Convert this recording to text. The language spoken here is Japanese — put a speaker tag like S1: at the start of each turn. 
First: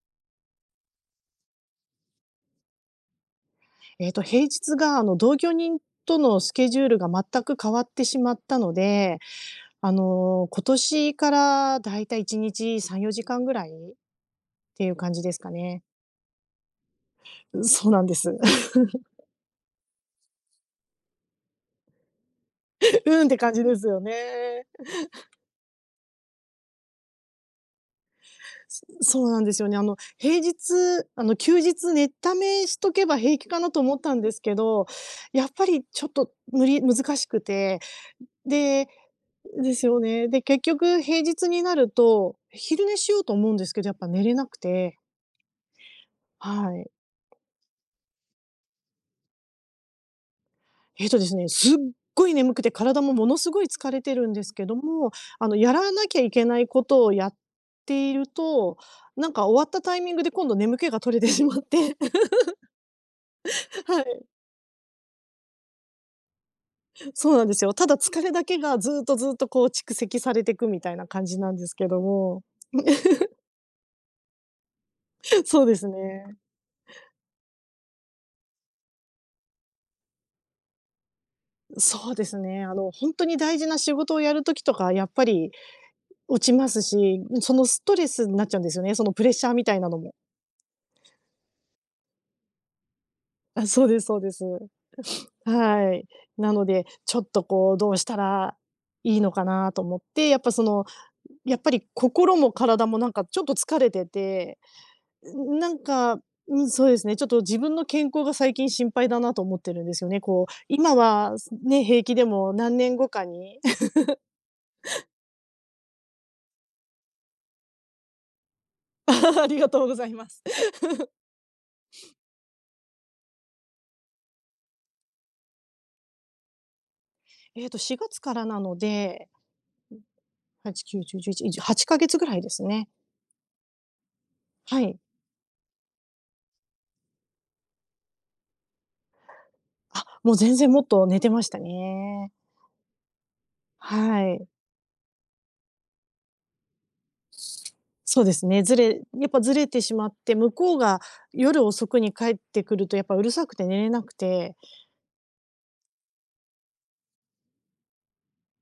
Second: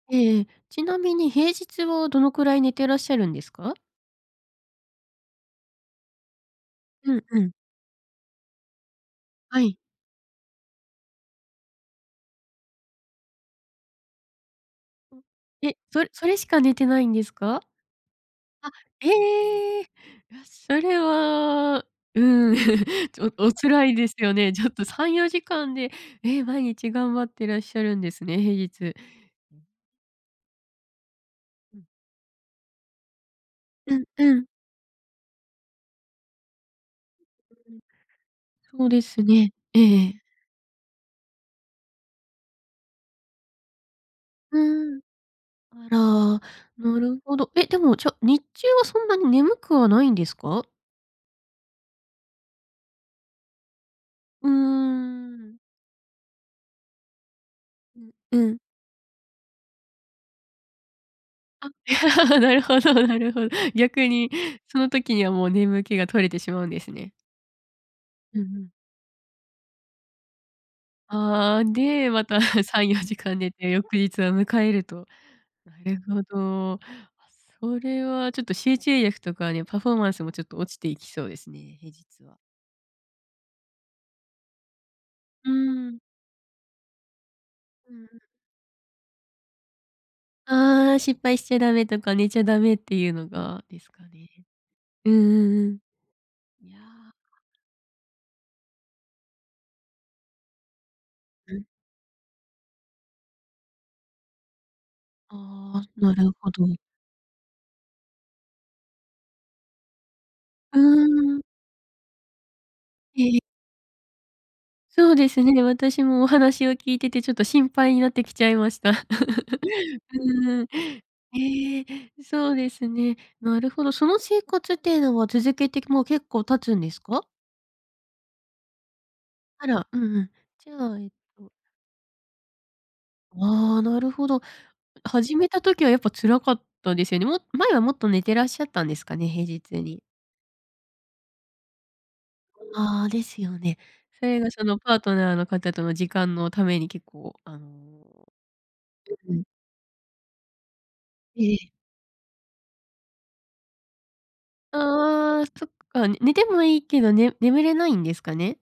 S1: ええええ、ちなみに平日はどのくらい寝てらっしゃるんですか？
S2: えっと、平日が、あの、同居人とのスケジュールが
S1: うんう
S2: 全
S1: ん。
S2: く変わってしまったので、
S1: はい。
S2: あの、今年からだいたい1日3、4時間ぐらいっていう感じですか
S1: え？
S2: ね。
S1: それそれしか寝てないんです
S2: う
S1: か？
S2: ん、そうなんです。
S1: あ、え え。よしそれは、うーん、
S2: う
S1: ち
S2: ーん
S1: ょ
S2: っ
S1: っ、
S2: て
S1: お
S2: 感じで
S1: 辛
S2: す
S1: い
S2: よ
S1: ですよね。ち
S2: ね。
S1: ょっと3、4時間で、ええ、毎日頑張ってらっしゃるんですね、平日。
S2: そうなんですよね。あの、平日あの、休
S1: うん。
S2: 日寝ためしとけば平気かなと思
S1: う
S2: っ
S1: ん、
S2: たんで
S1: う
S2: す
S1: ん。
S2: けど、やっぱりちょっと無理難しく
S1: ん。
S2: て、ん、で、
S1: そうですね、
S2: ん、で
S1: ええ
S2: す
S1: え
S2: よ
S1: え。
S2: ね。で、結局平日になると、昼寝しようと思うんですけど、やっぱ寝れなく
S1: うー
S2: て
S1: ん。あら、
S2: はい。
S1: なるほど。え、でも、じゃ、日中はそんなに眠くはないんですか？
S2: ええとですね、すっごい眠くて体もものすごい疲れてるんで
S1: うー
S2: すけども、あの、
S1: ん。
S2: やらなきゃいけないことをやっ
S1: ん、
S2: ている
S1: うん。
S2: と、なんか終わったタイミングで今度眠気が取れてしまっ
S1: あ、
S2: て
S1: なるほどなるほど。
S2: は
S1: 逆
S2: い。
S1: にその時にはもう眠気が取れてしまうんですね。
S2: そうなんですよ、ただ疲れ
S1: うんう
S2: だけ
S1: ん。
S2: がずっとずっとこう蓄積されてくみたいな感じな
S1: あ
S2: ん
S1: あ、
S2: ですけど
S1: で、また、
S2: も。
S1: さんよじか ん寝て翌日を迎えると。
S2: そう
S1: な
S2: です
S1: るほ
S2: ね。
S1: ど。それはちょっと集中力とかにパフォーマンスもちょっと落ちていきそうですね、平
S2: そう
S1: 日
S2: です
S1: は。
S2: ね、あの、ほんとに大事な仕事をやる時とかやっぱ
S1: う
S2: り
S1: ーん。
S2: 落ちますし、ん、その、ス
S1: う
S2: ト
S1: ん、
S2: レ
S1: う。
S2: スになっちゃうんですよね、そのプレッシャーみたいなのも。
S1: ああ、失敗しちゃダメとか寝ちゃダメっていうのが、
S2: あ、
S1: で
S2: そう
S1: す
S2: で
S1: か
S2: すそう
S1: ね。
S2: です。
S1: うんう んうん。
S2: はい。なの
S1: いや
S2: で、ちょっとこうどうしたらいいのかなと思って、やっぱその、ん、
S1: う
S2: やっ
S1: ん。
S2: ぱり心も体もなんかちょっと疲れてて、んん、なん
S1: ああ、な
S2: か、
S1: るほ
S2: うん、
S1: ど。
S2: そうですね、ちょっと自分の健康が最近心配だなと思ってるんですよね、こう、
S1: うー
S2: 今は、
S1: ん。
S2: すね、平気でも何年後
S1: え
S2: か
S1: え。
S2: に。
S1: そうですね、私もお話を聞いててちょっと心配になってきちゃいました。
S2: ありがとうご ざい
S1: う
S2: ます。
S1: んうん。ええ、そうですね、なるほど。その生活っていうのは続けてもう結構経つんですか？
S2: ええと4月からなので
S1: あら、うんうん。じ
S2: はち
S1: ゃ
S2: き
S1: あ、
S2: ゅう
S1: えっ
S2: じゅうじゅういち、
S1: と
S2: にじゅ8か月ぐらいですね。
S1: ああ、なるほど。
S2: はい。
S1: 始めた時はやっぱ辛かったですよね。も前はもっと寝てらっしゃったんですかね？平日に。
S2: あ、もう全然もっと寝てましたね。
S1: ああ、ですよね。
S2: は
S1: それ
S2: い。
S1: がそのパートナーの方との時間のために結構、あの
S2: そうですね、ずれやっ
S1: う
S2: ぱ
S1: ん。
S2: ずれてしまって、向こうが
S1: え
S2: 夜
S1: え。
S2: 遅くに帰ってくるとやっぱうるさくて寝れなくて
S1: ああ、そっか、ね寝てもいいけど、ね眠れないんですかね？